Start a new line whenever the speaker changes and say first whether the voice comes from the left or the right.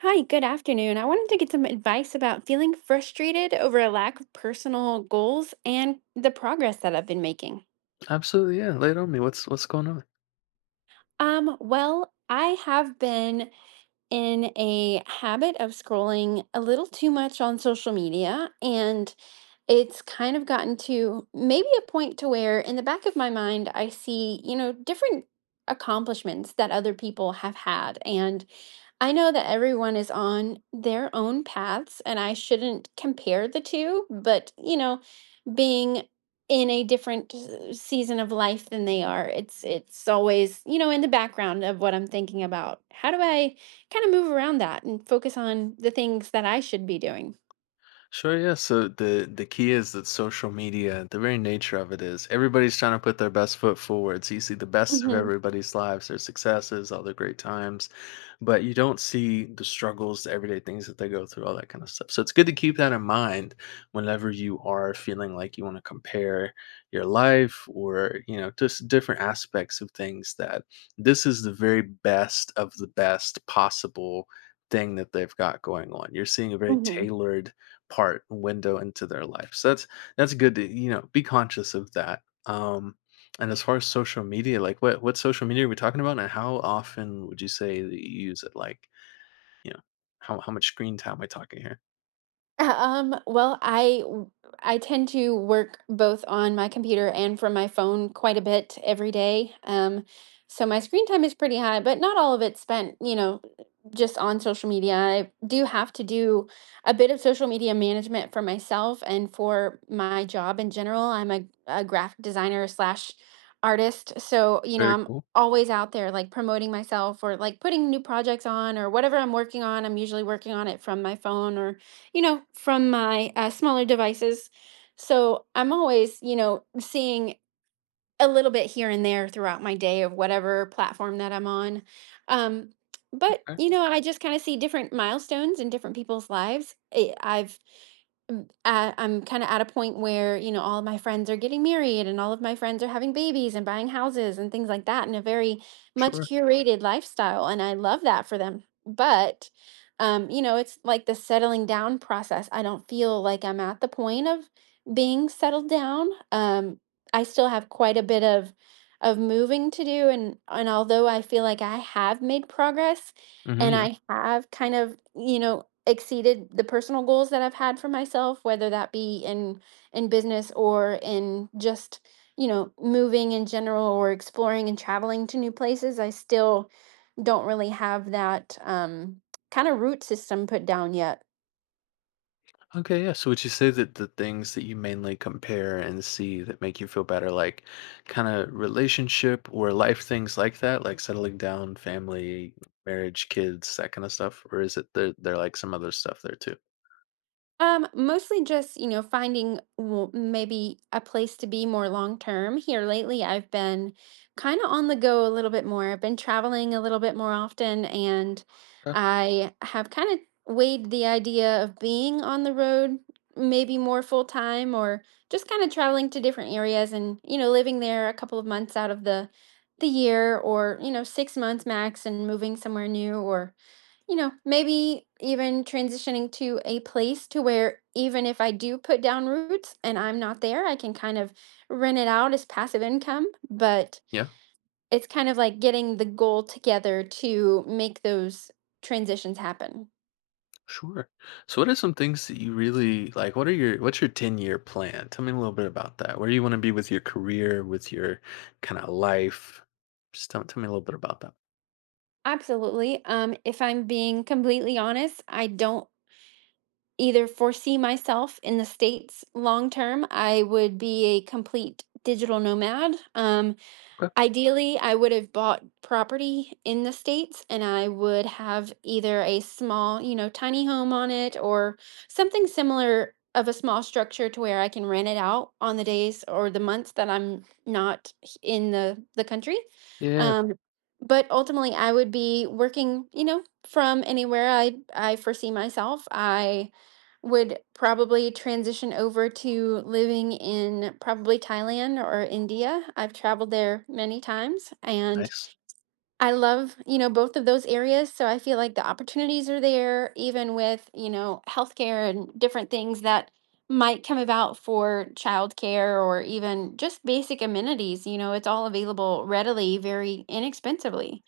right: Hi, good afternoon. I wanted to get some advice about feeling frustrated over a lack of personal goals and the progress that I've been making.
left: Absolutely, yeah. Lay it on me. What's going on?
right: Well, I have been in a habit of scrolling a little too much on social media, and it's kind of gotten to maybe a point to where in the back of my mind I see, you know, different accomplishments that other people have had, and I know that everyone is on their own paths and I shouldn't compare the two, but you know, being in a different season of life than they are, it's always, you know, in the background of what I'm thinking about. How do I kind of move around that and focus on the things that I should be doing?
left: Sure, yeah. So the key is that social media, the very nature of it is everybody's trying to put their best foot forward. So you see the best of
right: Mhm.
left: everybody's lives, their successes, all their great times, but you don't see the struggles, the everyday things that they go through, all that kind of stuff. So it's good to keep that in mind whenever you are feeling like you want to compare your life or, you know, just different aspects of things that this is the very best of the best possible thing that they've got going on. You're seeing a very
right: Mhm.
left: tailored part window into their life. So that's good to, you know, be conscious of that. Um and as far as social media, like what social media are we talking about and how often would you say that you use it? Like, you know, how much screen time am I talking here?
right: Well, I tend to work both on my computer and from my phone quite a bit every day. So my screen time is pretty high, but not all of it's spent, you know, just on social media. I do have to do a bit of social media management for myself and for my job in general. I'm a graphic designer slash artist, so you know,
left: Very
right: I'm
left: cool.
right: always out there like promoting myself or like putting new projects on or whatever I'm working on. I'm usually working on it from my phone or you know, from my smaller devices. So I'm always, you know, seeing a little bit here and there throughout my day of whatever platform that I'm on. Um, but,
left: Okay.
right: you know, I just kind of see different milestones in different people's lives. I'm kind of at a point where, you know, all of my friends are getting married and all of my friends are having babies and buying houses and things like that in a very much
left: Sure.
right: curated lifestyle. And I love that for them. But you know, it's like the settling down process. I don't feel like I'm at the point of being settled down. I still have quite a bit of moving to do, and although I feel like I have made progress
left: Hmm,
right: and
left: yeah.
right: I have kind of, you know, exceeded the personal goals that I've had for myself, whether that be in business or in just you know moving in general or exploring and traveling to new places. I still don't really have that kind of root system put down yet.
left: Okay. Yeah. So would you say that the things that you mainly compare and see that make you feel better, like kind of relationship or life things like that, like settling down, family, marriage, kids, that kind of stuff? Or is it there like some other stuff there too?
right: Mostly just, you know, finding w maybe a place to be more long term. Here lately, I've been kind of on the go a little bit more. I've been traveling a little bit more often, and
left: Okay.
right: I have kind of weighed the idea of being on the road maybe more full time or just kind of traveling to different areas and, you know, living there a couple of months out of the year or, you know, 6 months max and moving somewhere new or you know, maybe even transitioning to a place to where even if I do put down roots and I'm not there, I can kind of rent it out as passive income. But
left: Yeah,
right: it's kind of like getting the goal together to make those transitions happen.
left: sure. So what are some things that you really like? What's your 10-year plan? Tell me a little bit about that. Where do you want to be with your career, with your kind of life? Just tell me a little bit about that.
right: Absolutely. If I'm being completely honest, I don't either foresee myself in the States long term. I would be a complete digital nomad.
left: Okay.
right: Ideally, I would have bought property in the States and I would have either a small, you know, tiny home on it or something similar of a small structure to where I can rent it out on the days or the months that I'm not in the country.
left: Yeah.
right: Um, but ultimately, I would be working, you know, from anywhere I foresee myself. I would probably transition over to living in probably Thailand or India. I've traveled there many times and
left: Nice.
right: I love, you know, both of those areas. So I feel like the opportunities are there, even with, you know, healthcare and different things that might come about for childcare or even just basic amenities. You know, it's all available readily, very inexpensively.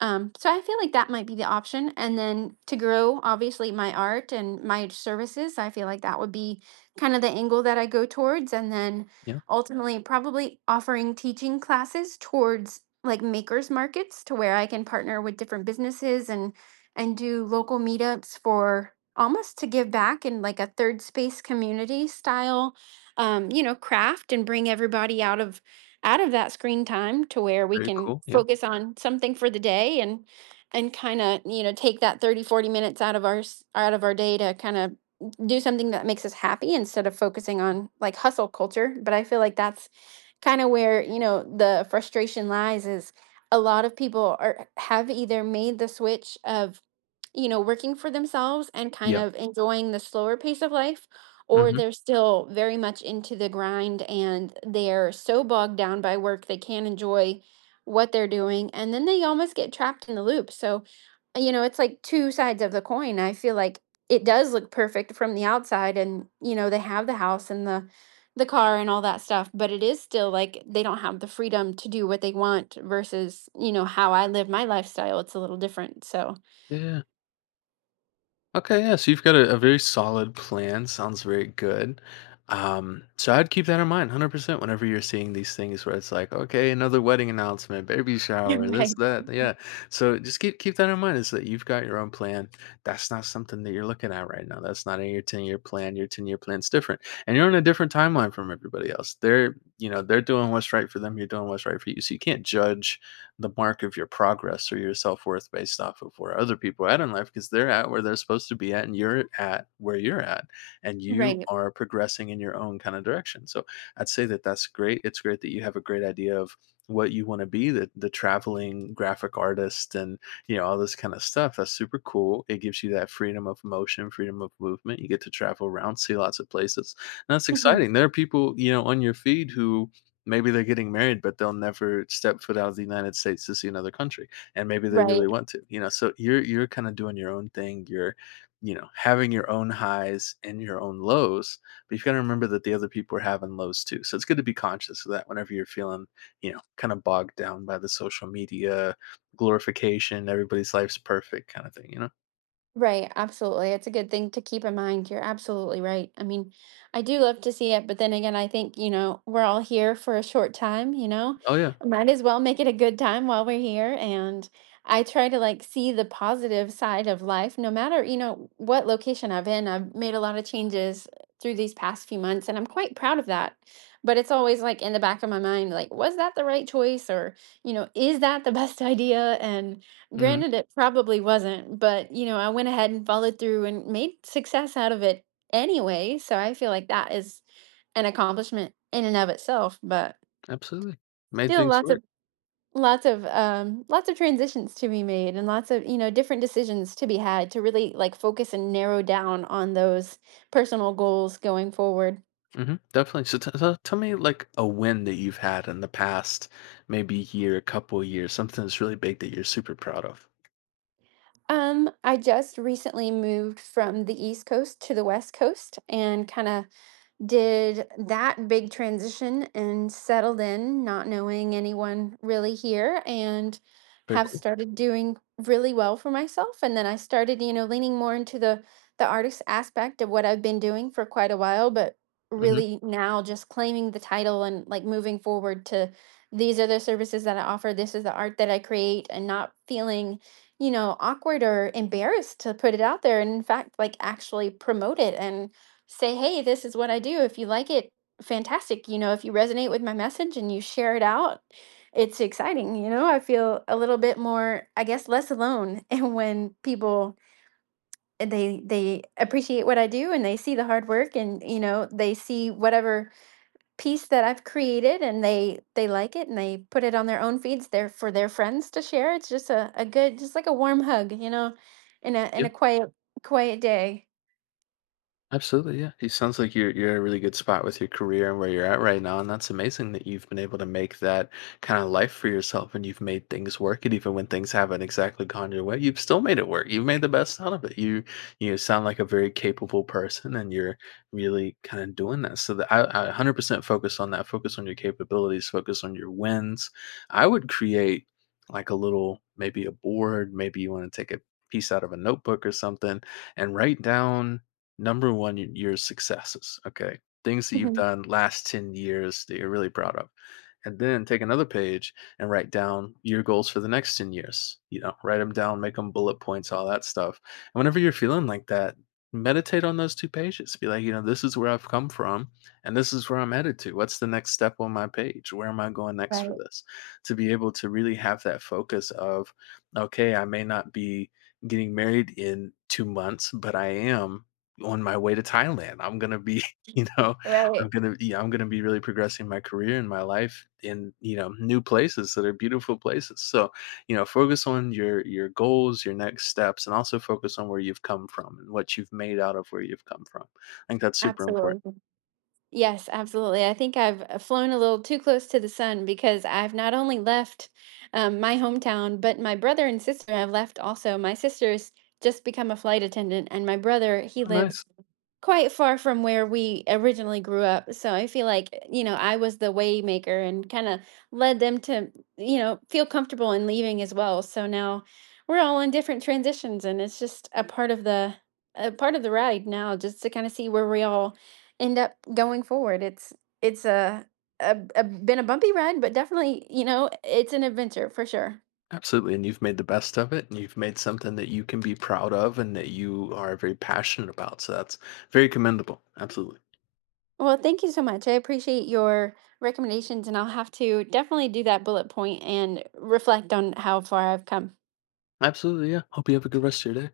right: So I feel like that might be the option. And then to grow, obviously, my art and my services, I feel like that would be kind of the angle that I go towards. And then
left: Yeah.
right: ultimately, probably offering teaching classes towards like makers markets to where I can partner with different businesses and do local meetups for almost to give back in like a third space community style you know craft, and bring everybody out of that screen time to where we
left: Very
right: can
left: cool. Yeah.
right: focus on something for the day, and kind of you know take that 30, 40 minutes out of out of our day to kind of do something that makes us happy instead of focusing on like hustle culture, but I feel like that's kind of where you know the frustration lies is a lot of people are have either made the switch of you know working for themselves and kind
left: Yeah.
right: of enjoying the slower pace of life, or
left: Hmm,
right: they're still very much into the grind and they're so bogged down by work they can't enjoy what they're doing, and then they almost get trapped in the loop. So you know it's like two sides of the coin. I feel like it does look perfect from the outside and you know they have the house and the car and all that stuff, but it is still like they don't have the freedom to do what they want versus, you know, how I live my lifestyle. It's a little different. So,
left: yeah. Okay, yeah, so you've got a very solid plan. Sounds very good. So I'd keep that in mind 100% whenever you're seeing these things where it's like, okay, another wedding announcement, baby shower, this,
right: Right.
left: that. Yeah. So just keep that in mind is that you've got your own plan. That's not something that you're looking at right now. That's not in your 10-year plan. Your 10-year plan's different. And you're on a different timeline from everybody else. They're, you know, they're doing what's right for them, you're doing what's right for you. So you can't judge the mark of your progress or your self-worth based off of where other people are at in life because they're at where they're supposed to be at and you're at where you're at and you
right: Right.
left: are progressing in your own kind of direction. So I'd say that that's great. It's great that you have a great idea of what you want to be, the traveling graphic artist and you know all this kind of stuff. That's super cool. It gives you that freedom of motion, freedom of movement. You get to travel around, see lots of places, and that's
right: Mhm.
left: exciting. There are people, you know, on your feed who maybe they're getting married, but they'll never step foot out of the United States to see another country, and maybe they really
right: Right.
left: want to, you know? So you're kinda doing your own thing, you're, you know, having your own highs and your own lows, but you've gotta remember that the other people are having lows too, so it's good to be conscious of that whenever you're feeling, you know, kinda bogged down by the social media glorification, everybody's life's perfect kinda thing, you know?
right: Right, absolutely. It's a good thing to keep in mind. You're absolutely right. I mean, I do love to see it, but then again, I think, you know, we're all here for a short time, you know?
left: Oh, yeah.
right: Might as well make it a good time while we're here. And I try to like see the positive side of life, no matter, you know, what location I'm in. I've made a lot of changes through these past few months, and I'm quite proud of that. But it's always like in the back of my mind, like, was that the right choice? Or, you know, is that the best idea? And
left: Mhm.
right: Granted, it probably wasn't, but you know, I went ahead and followed through and made success out of it anyway. So I feel like that is an accomplishment in and of itself. But
left: Absolutely. Made
right: still,
left: things
right: lots
left: work.
right: of lots of transitions to be made, and lots of you know different decisions to be had to really like focus and narrow down on those personal goals going forward.
left: Hmm, definitely. So, so tell me like a win that you've had in the past, maybe year, a couple years, something that's really big that you're super proud of.
right: I just recently moved from the East Coast to the West Coast, and kind of did that big transition and settled in, not knowing anyone really here, and
left: Very
right: have
left: cool.
right: started doing really well for myself. And then I started, you know, leaning more into the artist aspect of what I've been doing for quite a while, but
left: Hmm.
right: really now just claiming the title and like moving forward to these are the services that I offer. This is the art that I create, and not feeling, you know, awkward or embarrassed to put it out there. And in fact, like actually promote it and say, hey, this is what I do. If you like it, fantastic. You know, if you resonate with my message and you share it out, it's exciting. You know, I feel a little bit more, I guess, less alone. And when people they appreciate what I do and they see the hard work, and you know they see whatever piece that I've created and they like it and they put it on their own feeds there for their friends to share. It's just a good just like a warm hug, you know, in a quiet day.
left: Absolutely, yeah. It sounds like you're in a really good spot with your career and where you're at right now, and that's amazing that you've been able to make that kind of life for yourself and you've made things work. And even when things haven't exactly gone your way, you've still made it work. You've made the best out of it. You sound like a very capable person, and you're really kind of doing that. So that I 100% focus on that. Focus on your capabilities. Focus on your wins. I would create like a little, maybe a board. Maybe you want to take a piece out of a notebook or something and write down Number 1, your successes, okay? Things that you've done last 10 years that you're really proud of. And then take another page and write down your goals for the next 10 years, you know, write them down, make them bullet points, all that stuff. And whenever you're feeling like that, meditate on those 2 pages. Be like, you know, "This is where I've come from, and this is where I'm headed to. What's the next step on my page? Where am I going next
right: Right.
left: for this?" To be able to really have that focus of, "Okay, I may not be getting married in 2 months, but I am on my way to Thailand. I'm gonna be, you know,
right: Right.
left: I'm gonna be really progressing my career and my life in, you know, new places that are beautiful places." So, you know, focus on your goals, your next steps, and also focus on where you've come from and what you've made out of where you've come from. I think that's super important.
right: Absolutely. Yes, absolutely. I think I've flown a little too close to the sun, because I've not only left my hometown, but my brother and sister have left also. My sister's just become a flight attendant, and my brother, he
left: Oh, nice.
right: lives quite far from where we originally grew up. So I feel like, you know, I was the way maker and kind of led them to, you know, feel comfortable in leaving as well. So now we're all in different transitions, and it's just a part of the a part of the ride now, just to kind of see where we all end up going forward. It's it's a, a been a bumpy ride, but definitely, you know, it's an adventure for sure.
left: Absolutely. And you've made the best of it and you've made something that you can be proud of and that you are very passionate about. So that's very commendable. Absolutely.
right: Well, thank you so much. I appreciate your recommendations, and I'll have to definitely do that bullet point and reflect on how far I've come.
left: Absolutely. Yeah. Hope you have a good rest of your day.